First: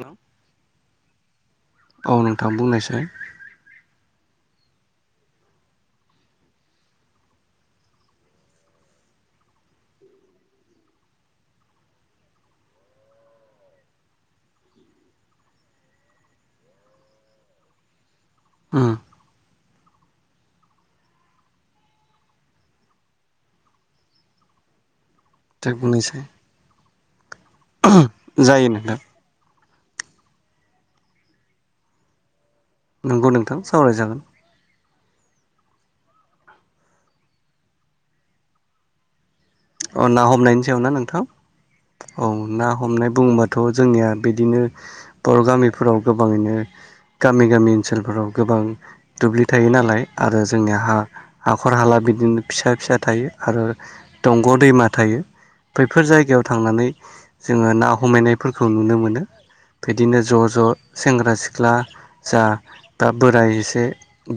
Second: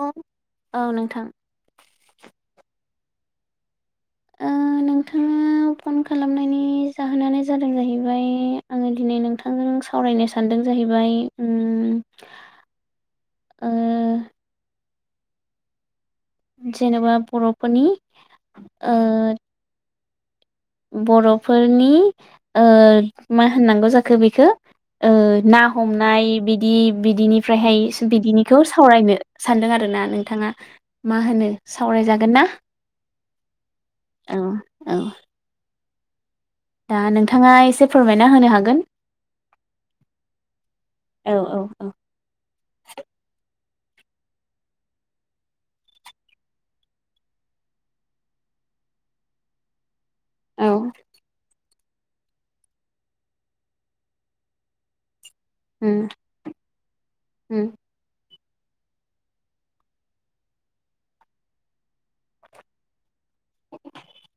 औ हेलौ औ नोंथां औ नोंथां बुंनायसै ओ नोंथांनाव फन खालामनायनि जाहोनानो जादों जाहैबाय आङो दिनै नोंथांजों सावरायनो सानदों जाहैबाय ओम ओ जेनेबा बरफोरनि उम ओ बरफोरनि ओ मा होननांगौ जाखो बेखौ ओ ना दे बुंनायसाय हमनाय बिदि बिदिनिफ्रायहाय बिदिनिखौ जायो नोंथां सावरायनो सानदों आरो आरोना नोंथाङा मा होनो सावरायजागोन ना? नंगौ नोंथां सावरायजागोन औ औ दा नोंथाङा एसे फोरमायना होनो हागोन अ ना हमनायनि सायाव ना नोंथां औ औ औ ना हमनाय बुंबा थ' जोंनिया बिदिनो बर' गामिफोराव गोबाङैनो गामि गामि ओनसोलफोराव गोबां दुब्लि थायो नालाय आरो औ जोंनिया हा- हाखर हाला बिदिनो फिसा फिसा थायो आरो दंग' दैमा थायो उम बैफोर जायगायाव थांनानै उम जोङो ना हमैनाय फोरखौ नुनो मोनो बिदिनो ज' ज' सेंग्रा सिख्ला जा दा बोराय एसे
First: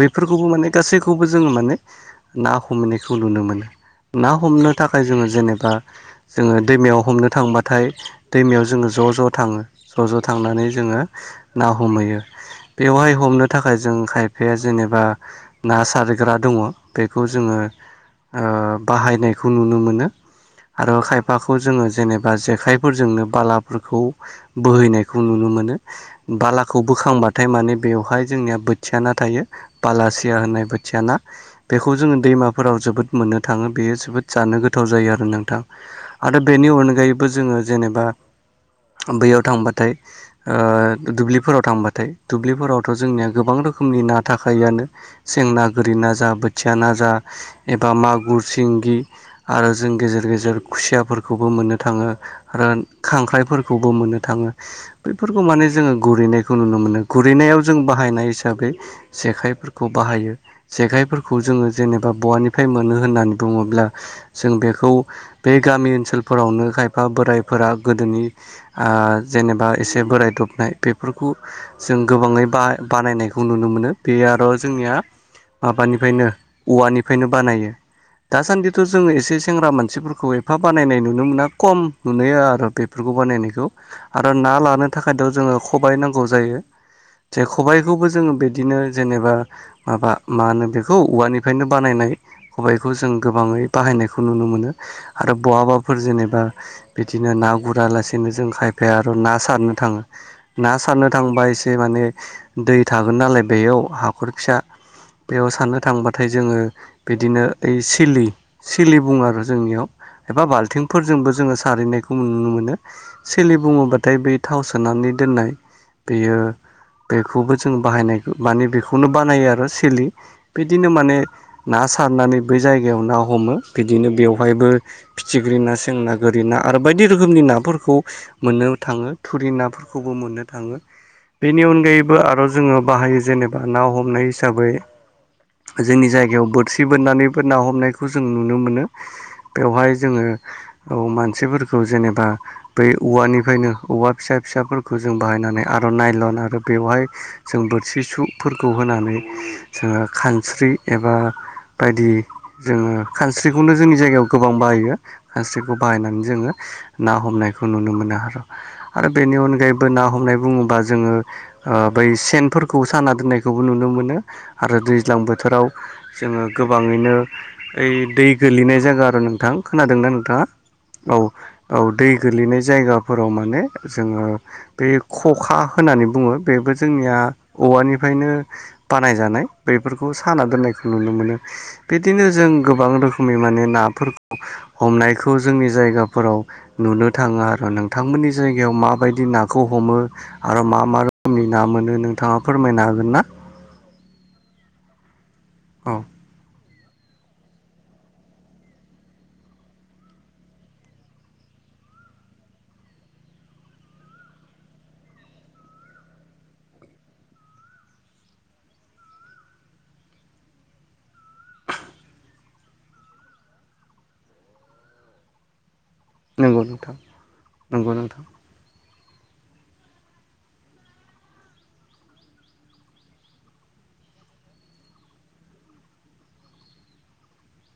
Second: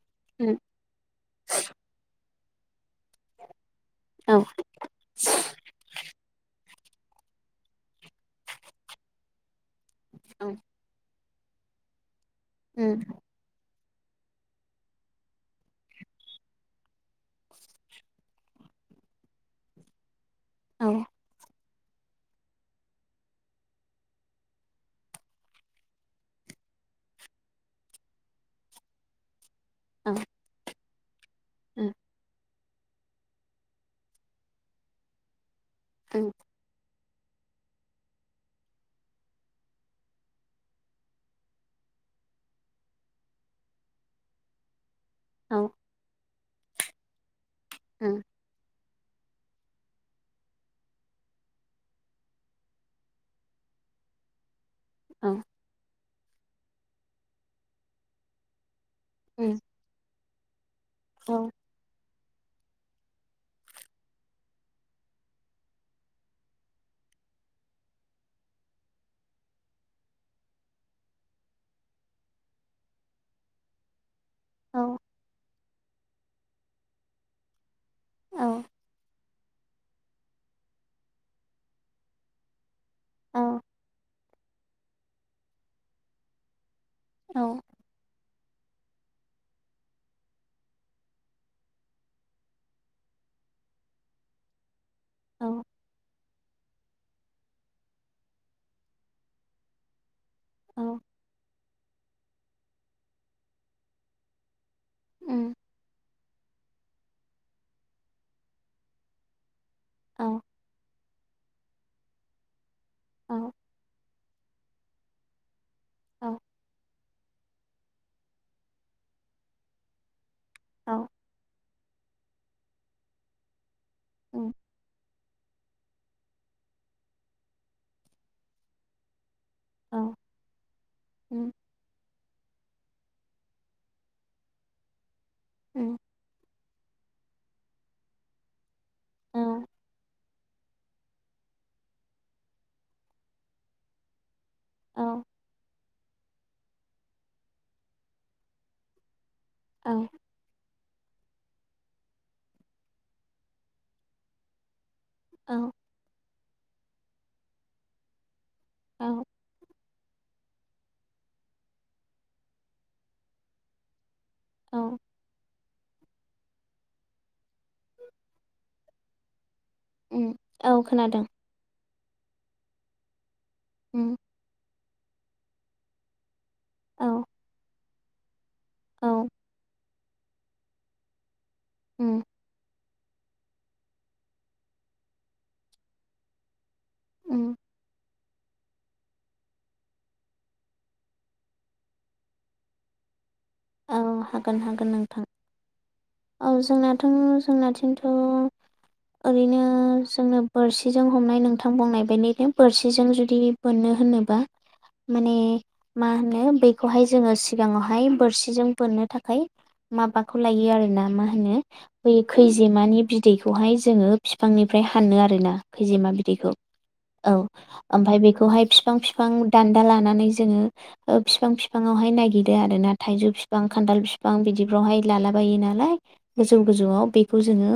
बैफोरखौबो उम माने गासैखौबो जोङो माने ना हमनायखौ नुनो मोनो ना औ हमनो थाखाय जोङो जेनेबा जोङो दैमायाव हमनो थांबाथाय दैमायाव जोङो ज' ज' थाङो ज' ज' उम थांनानै जोङो ना हमहैयो बेवहाय हमनो थाखाय थाखाय जों खायफाया जेनेबा ना सारग्रा दङ बेखौ जोङो ओ बाहायनायखौ नुनो मोनो औ आरो खायफाखौ जोङो जेनेबा जेखायफोरजोंनो बालाफोरखौ बोहैनायखौ नुनो मोनो बाला खौ बोखांबाथाय माने बेवहाय जोंनिया बोथिया ना थायो उम बालासिया होननाय बोथिया ना बेखौ जोङो दैमाफोराव जोबोद मोननो थाङो बेयो जोबोद जानो गोथाव जायो आरो नोंथां उम आरो बेनि अनगायैबो जोङो जेनेबा बैयाव थांबाथाय ओ दुब्लिफोराव थांबाथाय दुब्लिफोरावथ' जोंनिया गोबां रो रोखोमनि ना थाखायो आनो औ उम सेंना औ गोरि ना जा बोथिया ना जा एबा मागुर सिंगि आरो जों गेजेर गेजेर खुसियाफोरखौबो मोननो थाङो आरो खांख्राइफोरखौबो मोननो थाङो बैफोरखौ माने जोङो गुरैनायखौ नुनो मोनो गुरैनायाव जों बाहायनाय हिसाबै उम जेखाइफोरखौ बाहायो औ जेखाइफोरखौ जोङो जेनेबा बहानिफ्राय मोनो होननानै बुङोब्ला जों बेखौ बे गामि ओनसोलफोरावनो खायफा बोरायफोरा गोदोनि आ आं जेनेबा एसे बोराय दबनाय बेफोरखौ जों गोबाङै बा-बानायनायखौ नुनो मोनो बे आर' औ जोंनिया माबानिफ्रायनो औवानिफ्रायनो बानायो औ दासान्दि जों एसे सेंग्रा मानसिफोरखौ एफा बानायनाय नुनो मोना खम नुयो आरो बे बेफोरखौ बानायनायखौ आरो ना लानो थाखायथ' जोङो खबबाय नांगौ जायो जे औ खबायखौबो जोङो बे बिदिनो जेनेबा माबा मा होनो बेखौ औवानिफ्रायनो बानायनाय खबाइखौ जों गोबाङै बाहायनायखौ नुनो मोनो आरो औ बहाबाफोर जेनेबा बिदिनो ना गुरा लासेनो जों खायफाया आरो ना सारनो थाङो ना सारनो थांबा एसे माने दै थागोन नालाय बेयाव हाखर फिसा बेयाव उम साननो थांबाथाय जोङो बिदिनो ओइ सिलि सिलि बुङ आरो जोंनियाव औ एबा बाल्थिंफोरजोंबो जोङो सारहैनायखौ नुनो मोनो औ सेलि बुङोबाथाय बे थाव सोनानै दोननाय औ बेयो बेखौबो जों बाहायनाय माने बेखौनो बानायो आरो सोलि बिदिनो माने ना सारनानै बै जायगायाव ना हमो बिदिनो उम बेवहायबो फिथिख्रि ना सें ना गोरि ना आरो बायदि रोखोमनि नाफोरखौ मोननो थाङो थुरि नाफोरखौबो औ मोननो थाङो उम बेनि अनगायै आरो जोङो बाहायो जेनेबा ना हमनाय हिसाबै उम जोंनि जायगायाव बो सि बोननानैबो ना हमनायखौ खौ जों नुनो मोनो बेवहाय जोङो औ मानसिफोरखौ जेनेबा बै औवानिफ्रायनो औवा फिसा फिसाफोरखौ जों औ बाहायनानै आर' नायलन आरो बेवहाय जों बोरसि सुफोरखौ होनानै औ जोङो औ खानस्रि एबा बायदि जोङो खानस्रिखौनो जोंनि जायगायाव गोबां बाहायो खानस्रिखौ बाहायनानै जोङो ना हमनायखौ नुनो मोनो आरो औ आरो बेनि अनगायैबो बो ना हमनाय बुङोबा जोङो ओ बै सेनफोरखौ साना दोननायखौबो नुनो मोनो। आरो औ दैज्लां बोथोराव जोङो गोबाङैनो ओइ दै गोलैनाय जागा आरो नोंथां खोनादोंना उम नोंथाङा? औ खोनादों औ दै गोलैनाय जायगाफोराव माने उम जोङो बे खखा होननानै बुङो। बेबो औ जोंनिया औवानिफ्रायनो औ बानायजानाय बेफ बेफोरखौ साना दोननायखौ नुनो मोनो उम बिदिनो जों गोबां रोखोमै माने नाफोरखौ हमनायखौ जोंनि जायगाफोराव नुनो थाङो उम आरो नोंथांमोननि जायगायाव माबायदि नाखौ हमो आरो मा मा रोखोमनि ना मोनो नोंथाङा फोरमायनो हागोन ना औ हागोन हागोन नोंथां। औ। औ जोंनाथ' जोंनाथिंथ' ओरैनो जोंनो बोरसिजों हमनाय नोंथां बुंनाय बायदिनो बोरसिजों जुदि बोनो होनोबा माने मा होनो बेखौहाय जोङो सिगांआवहाय बोरसि जों बोननो थाखाय माबाखौ लायो आरोना मा होनो बै खैजेमानि बिदैखौ बेवहाय जोङो बिफांनिफ्राय हानो आरोना। खैजेमा बिदैखौ नंगौ नोंथां औ नंगौ ओमफाय नोंथां बेखौहाय फिफस बिफां बिफां दान्दा लानानै जोङो ओ फिफां फिफांवहाय नायागिरो आरो ना थाइजौ फिफां बिफां खान्थाल बिफां बिदिफ्रावहाय लालाबायो नालाय गोजौ गोजौआव बेखौ जोङो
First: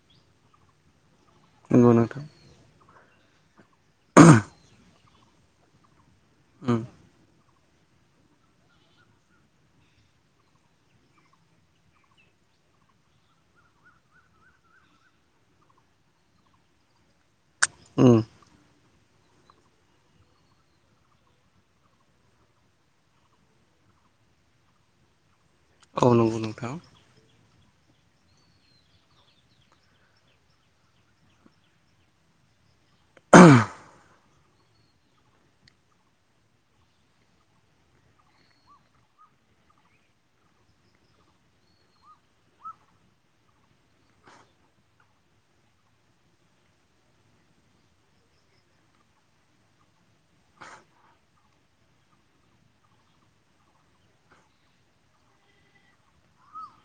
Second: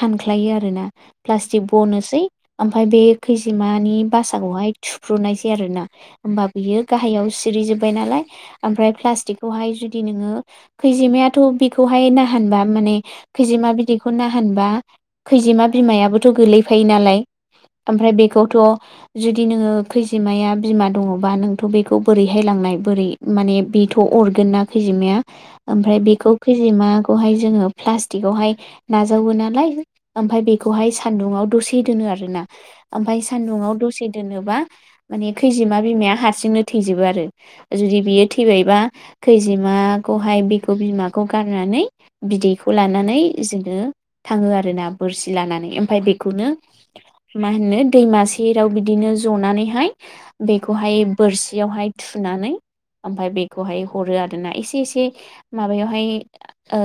हान ख्लायो आरोना। प्लास्टिक नंगौ बनोसै नोंथां ओमफाय बे खैजिमानि बासाखौहाय थुफ्रुनोसै आरो ना। होमबा उम बियो गाहायाव सिरि जोब्बाय नालाय ओमफ्राय प्लास्टिकखौहाय जुद दि नोङो खैजिमायाथ' बिखौहाय नाहानबा माने खैजिमा बिदैखौ नाहानबा खैजिमा बिमायाबोथ' गोलैफायो नालाय ओमफ्राय उम बेखौथ' जुदि नोङो खैजिमाया बिमा दङ'बा नोंथ' बेखौ बोरैहाय लांनाय बोरै माने बेथ' अरगोन ना खैजिमाया ओमफ्राय औ बेखौ नंगौ नोंथां खैजिमाखौहाय जोङो प्लास्टिकआवहाय नाजावो नालाय ओमफ्राय बेखौहाय सानदुुंआव दसे दोनो आरोना। ओमफाय सान्दुुंआव दसे दोनोब बा माने खैजिमा बिमाया हारसिंनो थैजोबो आरो जुदि बियो थैबायबा खैजिमाखौहाय बिखौ बिमाखौ गारनानै बिदैखौ लानानै जोङो थाङो आरो ना बोरसि लानानै ओमफाय बेखौनो मा होनो दैमा सेराव बिदिनो जनानैहाय बेखौहाय बोरसियावहाय थु थुनानै ओमफाय बेखौहाय हरो आरोना एसे एसे माबायावहाय ओ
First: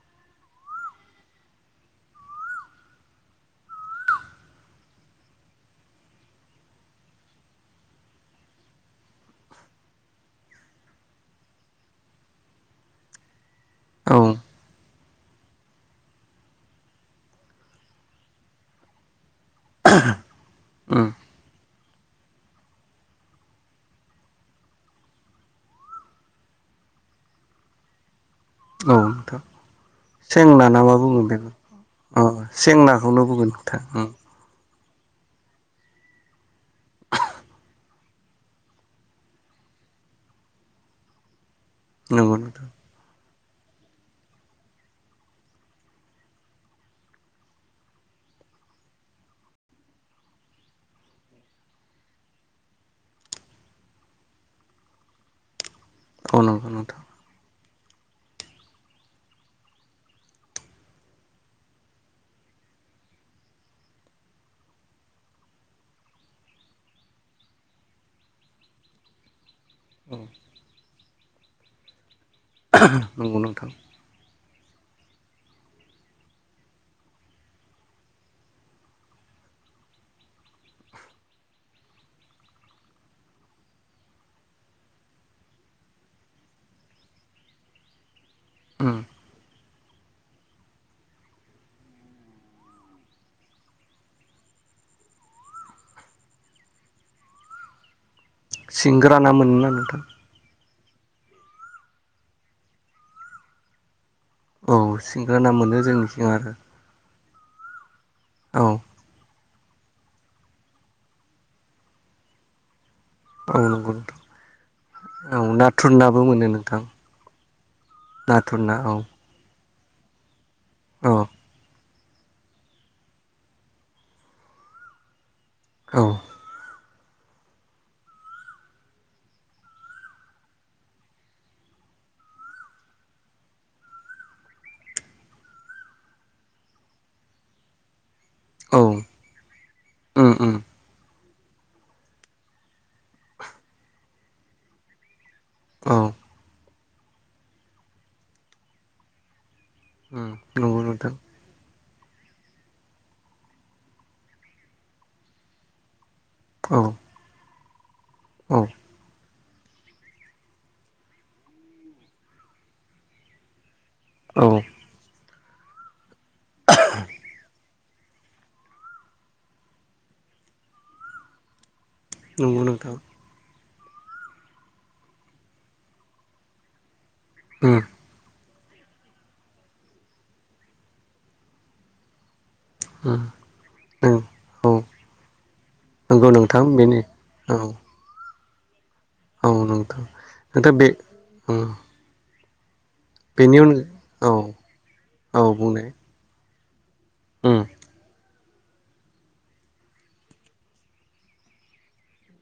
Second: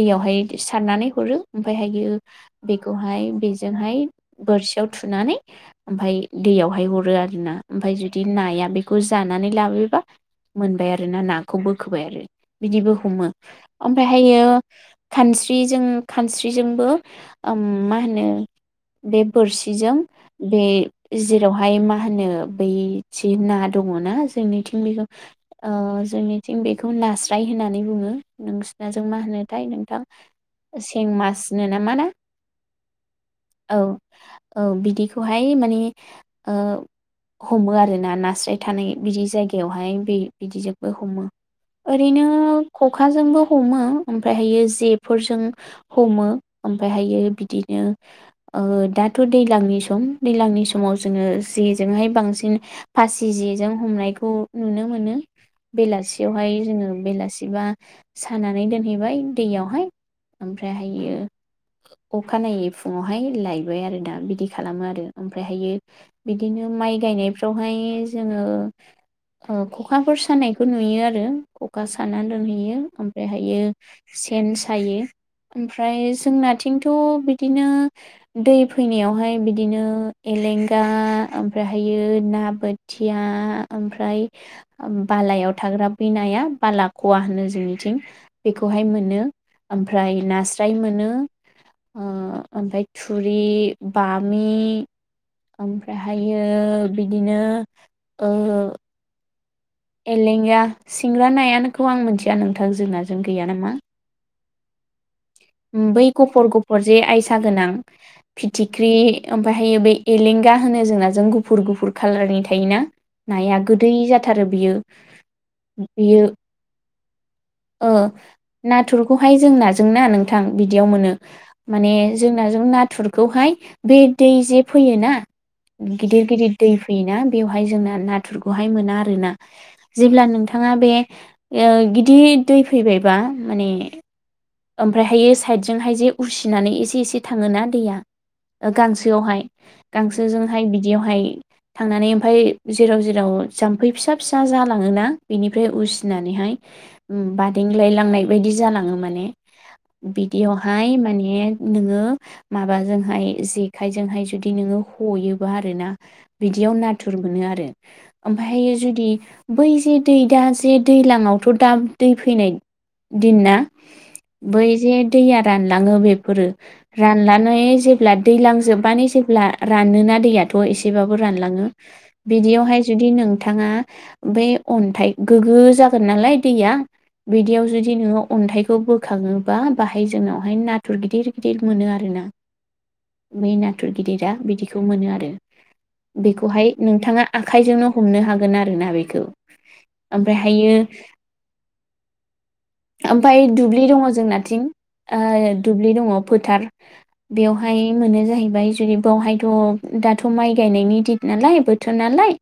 दैयावहाय सारनानै हरो। ओमफायहायो बेखौहाय बेजोंहाय बोरसियाव थुनानै ओमफाय दैयावहाय हरो आरोना ओमफाय जुदि नाया बेखौ जानानै लाबोबा मोनबाय आरो ना नाखौ बोखोबाय आरो बिदिबो हमो औ ओमफायहायो खानस्रिजों खानस्रिजोंबो ओम मा होनो बेफ बोरसिजों बे उम जेरावहाय मा मा होनो बैथि ना दङ'ना जोंनिथिं बेखो ओ जोंनिथिं बेखौ नास्राय होननानै बुङो। औ नोंसिनाजों मा नोंथां होनोथाय नोंथां सेंना ना मा सें बुङो बेखौ मासनो नामा ना अ सेंनाखौनो बुंगोन औ नोंथां उम औ बिदिखौहाय माने ओ हमो आरोना नास्राय थानाय बिदि जायगायावहाय बे बिदिजोंबो हमो ओरैनो नंगौ नोंथां खखाजोंबो हमो ओमफ्रायहायो जेफोरजों हमो ओमफ्रायहायो बिदिनो ओ दाथ' दैलांनि सम दैलांनि समाव जोङो जेजोंहाय बांसिन फासि जि बेजों हमनायखौ नुनो मोनो। औ बेलासियावहाय नंगौ जोङो नोंथां बेलासिबा सानानै दोनहैबाय दैयावहाय ओमफ्रायहायो अखानायै फुङावहाय लायबाय आरो दा बिदि खालामो आरो ओमफ्रायहायो बिदिनो माइ गायनायफ्रावहाय जोङो ओ औ ख'खाफोर सानायखौ नुयो आरो खखा सानानै दोनहैयो नंगौ ओमफ्रायहायो नोंथां सेन सायो ओमफ्राय जोंनाथिंथ' बिदिनो दै फैनायावहाय बिदिनो। लेंगा ओमफ्रायहायो ना बोथिया ओमफ्राय ओ बालायाव थाग्रा बि नाया बाला क'वा होनो जोंनिथिं बेखौहाय उम मोनो। ओमफ्राय नास्राय मोनो। ओ ओमफ्राय थुरि बामि। ओमफ्रायहायो बिदिनो। ओ सिंग्राना मोनो। एलेंगा सिंग्रा नायानोखौ आं मिथिया नोंथां जोंनाजों गैया नामा। औ। सिंग्रा ना मोनो बै जोंनिथिं गुफुर आरो गुफुर जे आयसा गोनां औ फिथिख्रि ओमफायहायो बे एलेंगा होनो जोंनाजों गुफुर गुफुर कालारनि थायोना। औ नाया नंगौ गोदै नोंथां जाथारो बियो औ नाथुर नाबो बियो। मोनो नोंथां ओ नाथुर ना औ नाथुरखौहाय जों नाजोंना नोंथां बिदियाव औ मोनो माने। जोंनाजों नाथुरखौहाय बे दै जे फैयोना औ गिदिर गिदिर दै। बिना बेवहाय जोंना नाथुरखौहाय मोना आरोना जेब्ला नोंथाङा बे ओ। गिदिर दै फैबायबा माने ओमफ। [unintelligible] साइदजोंहाय जे उरसिनानै एसे एसे थाङोना दैया। औ गांसोआवहाय उम उम गांसोजोंहाय बिदियावहाय। थांनानै ओमफाय जेराव जेराव जाम्फै फिसा फिसा जालाङोना। बेनिफ्राय औ उसिनानैहाय बादेंलाय लांनाय बायदि जालाङो माने। उम नंगौ बिदियावहाय नोंथां माने। नोङो माबाजोंहाय जेखाइजोंहाय जुदि नोङो हयोबा आर ना। बिदियाव औ नाथुर मोनो आरो औ ओमफाय जुदि। बै जे दै दा जे दैज्लाङावथ' दा दै फैनाय दिन ना। औ बै जे दैया। रानलाङो बेफोरो रानलानै जेब्ला दैलांजोबानो जेब्ला रानोना दैया। थ' एसेबाबो रानलाङो नंगौ बिदियावहाय नोंथां जुदि नोंथाङा। बे अन्थाइ गोगो जागोन नालाय दैया बिदियाव उम जुदि नोङो अन्थाइ। खौ बोखाङोबा बाहाय जोंनावहाय नाथुर गिदिर गिदिर मोनो आरो ना। उम बै नाथुर उम गिदिरा औ बिदिखौ मोनो आरो। नंगौ नोंथां बेखौहाय बेनो नोंथाङा औ आखायजोंनो हमनो हागोन आरो ना बे। औ नोंथां नोंथां बे [unintelligible] उम ओमफाय बेनि अन दुब्लि दङ औ जोंनाथिं औ ओ बुंनाय दुब्लि दङ फोथार। उम बेवहाय मोनो जाहै। [unintelligible] जुदि बावहायथ' दाथ' माइ गायनायनि दित नालाय बोथोर नालाय‌।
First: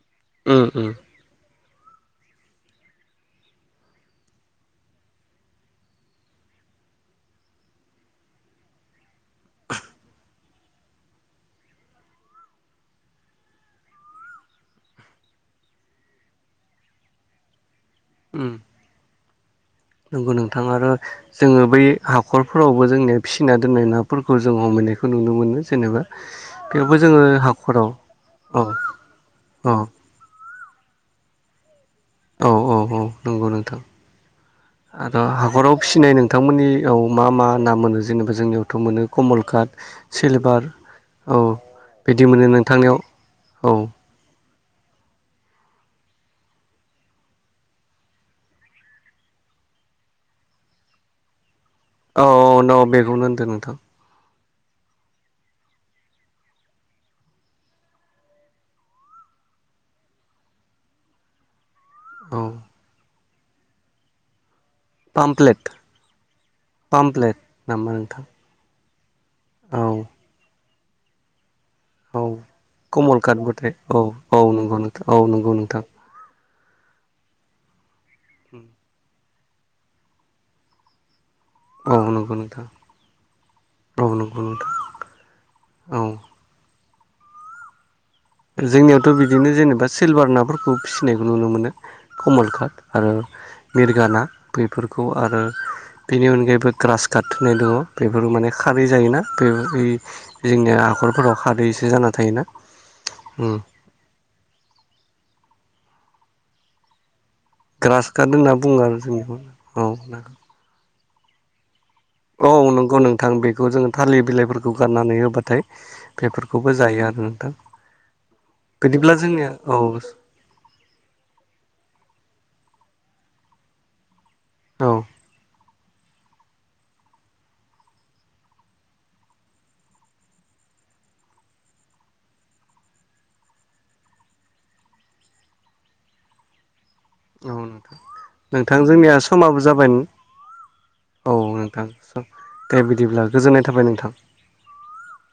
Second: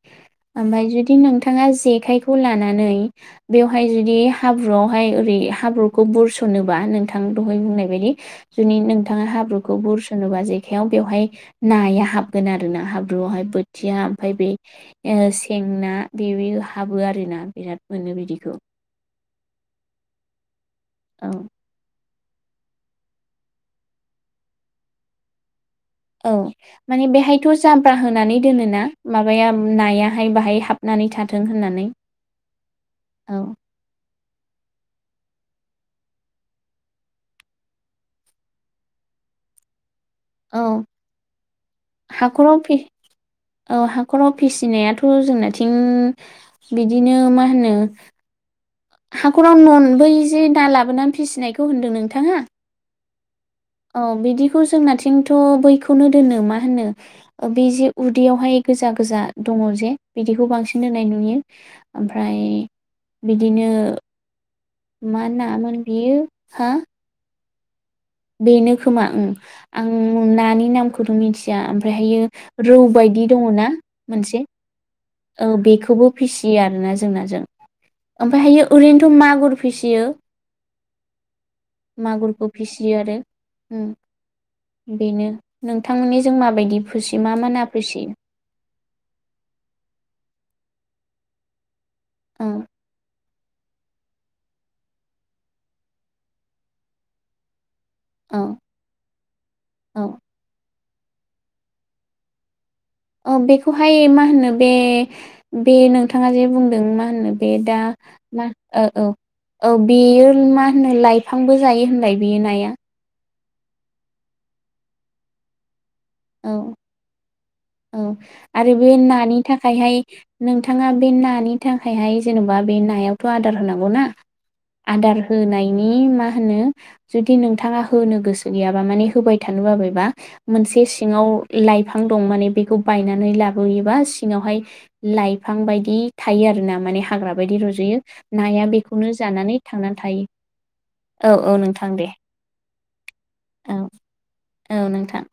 उम ओमबाय उम जुदि नोंथां। [unintelligible] जेखाइखौ लानानै बेवहाय जुदि हाब्रुआवहाय ओरै हाब्रु। खौ बुरसनोबा नोंथां दहाय बुंनाय बायदि जुनि नोंथाङा हाब्रुखौ बुरसनोबा। बेवहाय नाया हाबगोन आरोना हाब्रुआवहाय बोथिया ओमफाय बे से। ना बे बे हाबो आरोना बिराद मोनो उम बिदिखौ। नंगौ नोंथां आरो औ जोङो बै। हाखरफोरावबो जोंनिया फिसिना दोननाय नाफोरखौ जों हमैनायखौ नुनो मोनो। जेनेबा औ बेयावबो माने जोङो बेहायथ' हाखराव जामब्रा होनानै औ दोनोना माबाया औ नायाहाय बाहाय हाब। नानै थाथों होननानै। औ औ औ नंगौ नोंथां आर' हाखराव। फिसिनाय नोंथांमोननियाव मा मा ना मोनो जेनेबा जोंनियावथ' मोनो कमलकाट। सिलभार औ औ बिदि मोनो हाखराव फि नोंथांनियाव औ। फिसिनायाथ' जोंनाथिं बिदिनो मा होनो। हाखराव नन ब जै दा लाबोनानै फिसिनायखौय। औ औ न' बेखौनो होनदों। नोंथां औ बिदि जोंनाथिंथ' बैखौनो दोनो मा होनो ओ बे जे उदैयावहाय गोजा गोजा दङ जे बिदिखौ बांसिन होनाय नुयो ओमफ्राय औ बिदिनो मा ना पामप्लेट मोन बियो हा? पामप्लेट नामा नोंथां। बेनो खोमा उम औ आं नानि नामखौथ' मिथि या ओमफ्रायहायो औ रौ कमल बायदि दङ ना कातबथाय औ मोनसे औ नंगौ नोंथां औ ओ नंगौ नोंथां बेखौबो फिसि यो आरोना जोंनाजों ओमफायहायो ओरैनोथ' मागुर फिसियो। औ नंगौ नोंथां। यो आरो औ नंगौ नोंथां उम बेनो औ नोंथांनिजों माबायदि? फुसि मा मोना फुसि? जोंनियावथ' बिदिनो जेनेबा सिलभार नाफोरखौ फिसिनायखौ नुनो मोनो। कमल औ कात आरो मिरगा ना बैफोरखौ आरो बेनि अनगायैबो ग्रास घात होननाय दंङ। बेफोर औ माने खारै जायोना बे बै औ जोंनिया न'खरफोराव खादैसो जाना थायोना। औ बेखौहाय मा होनो बे बे नोंथाङा जे बुंदों मा होनो बे दा ग्रास काट मा होनना बुङो ओ आरो औ जोंनिखौ औ ना बेयो मा होनो लाइ बिफांबो जायो होनलाय बेयो नाया? थां बेखौ जोङो थालिर बिलाइफोरखौ गारनानै होबाथाय औ बेफोरखौबो जायो आरो नोंथां। औ आरो बे बिदिब्ला नानि जोंनिया औ थाखायहाय नोंथाङा बे नानि थाखायहाय जेने बा बे नायावथ' आदार होनांगौ ना औ आदार होनायनि मा होनो जुदि नोंथाङा होनो गोसो गैयाबा माने होबाय थानो बाबायबा मोनसे सिङाव लाइफां दं माने बेखौ बायनानै लाबोयोबा सिङावहाय लाइफां बायदि थायो आरोना माने हाग्रा बायदि नोंथां रज'यो नाया नोंथां बेखौनो जोंनिया जानानै समाबो जाबाय थांनानै थायो। औ नोंथां स' दे बिदिब्ला गोजोननाय औ थाबाय नोंथां। औ नोंथां।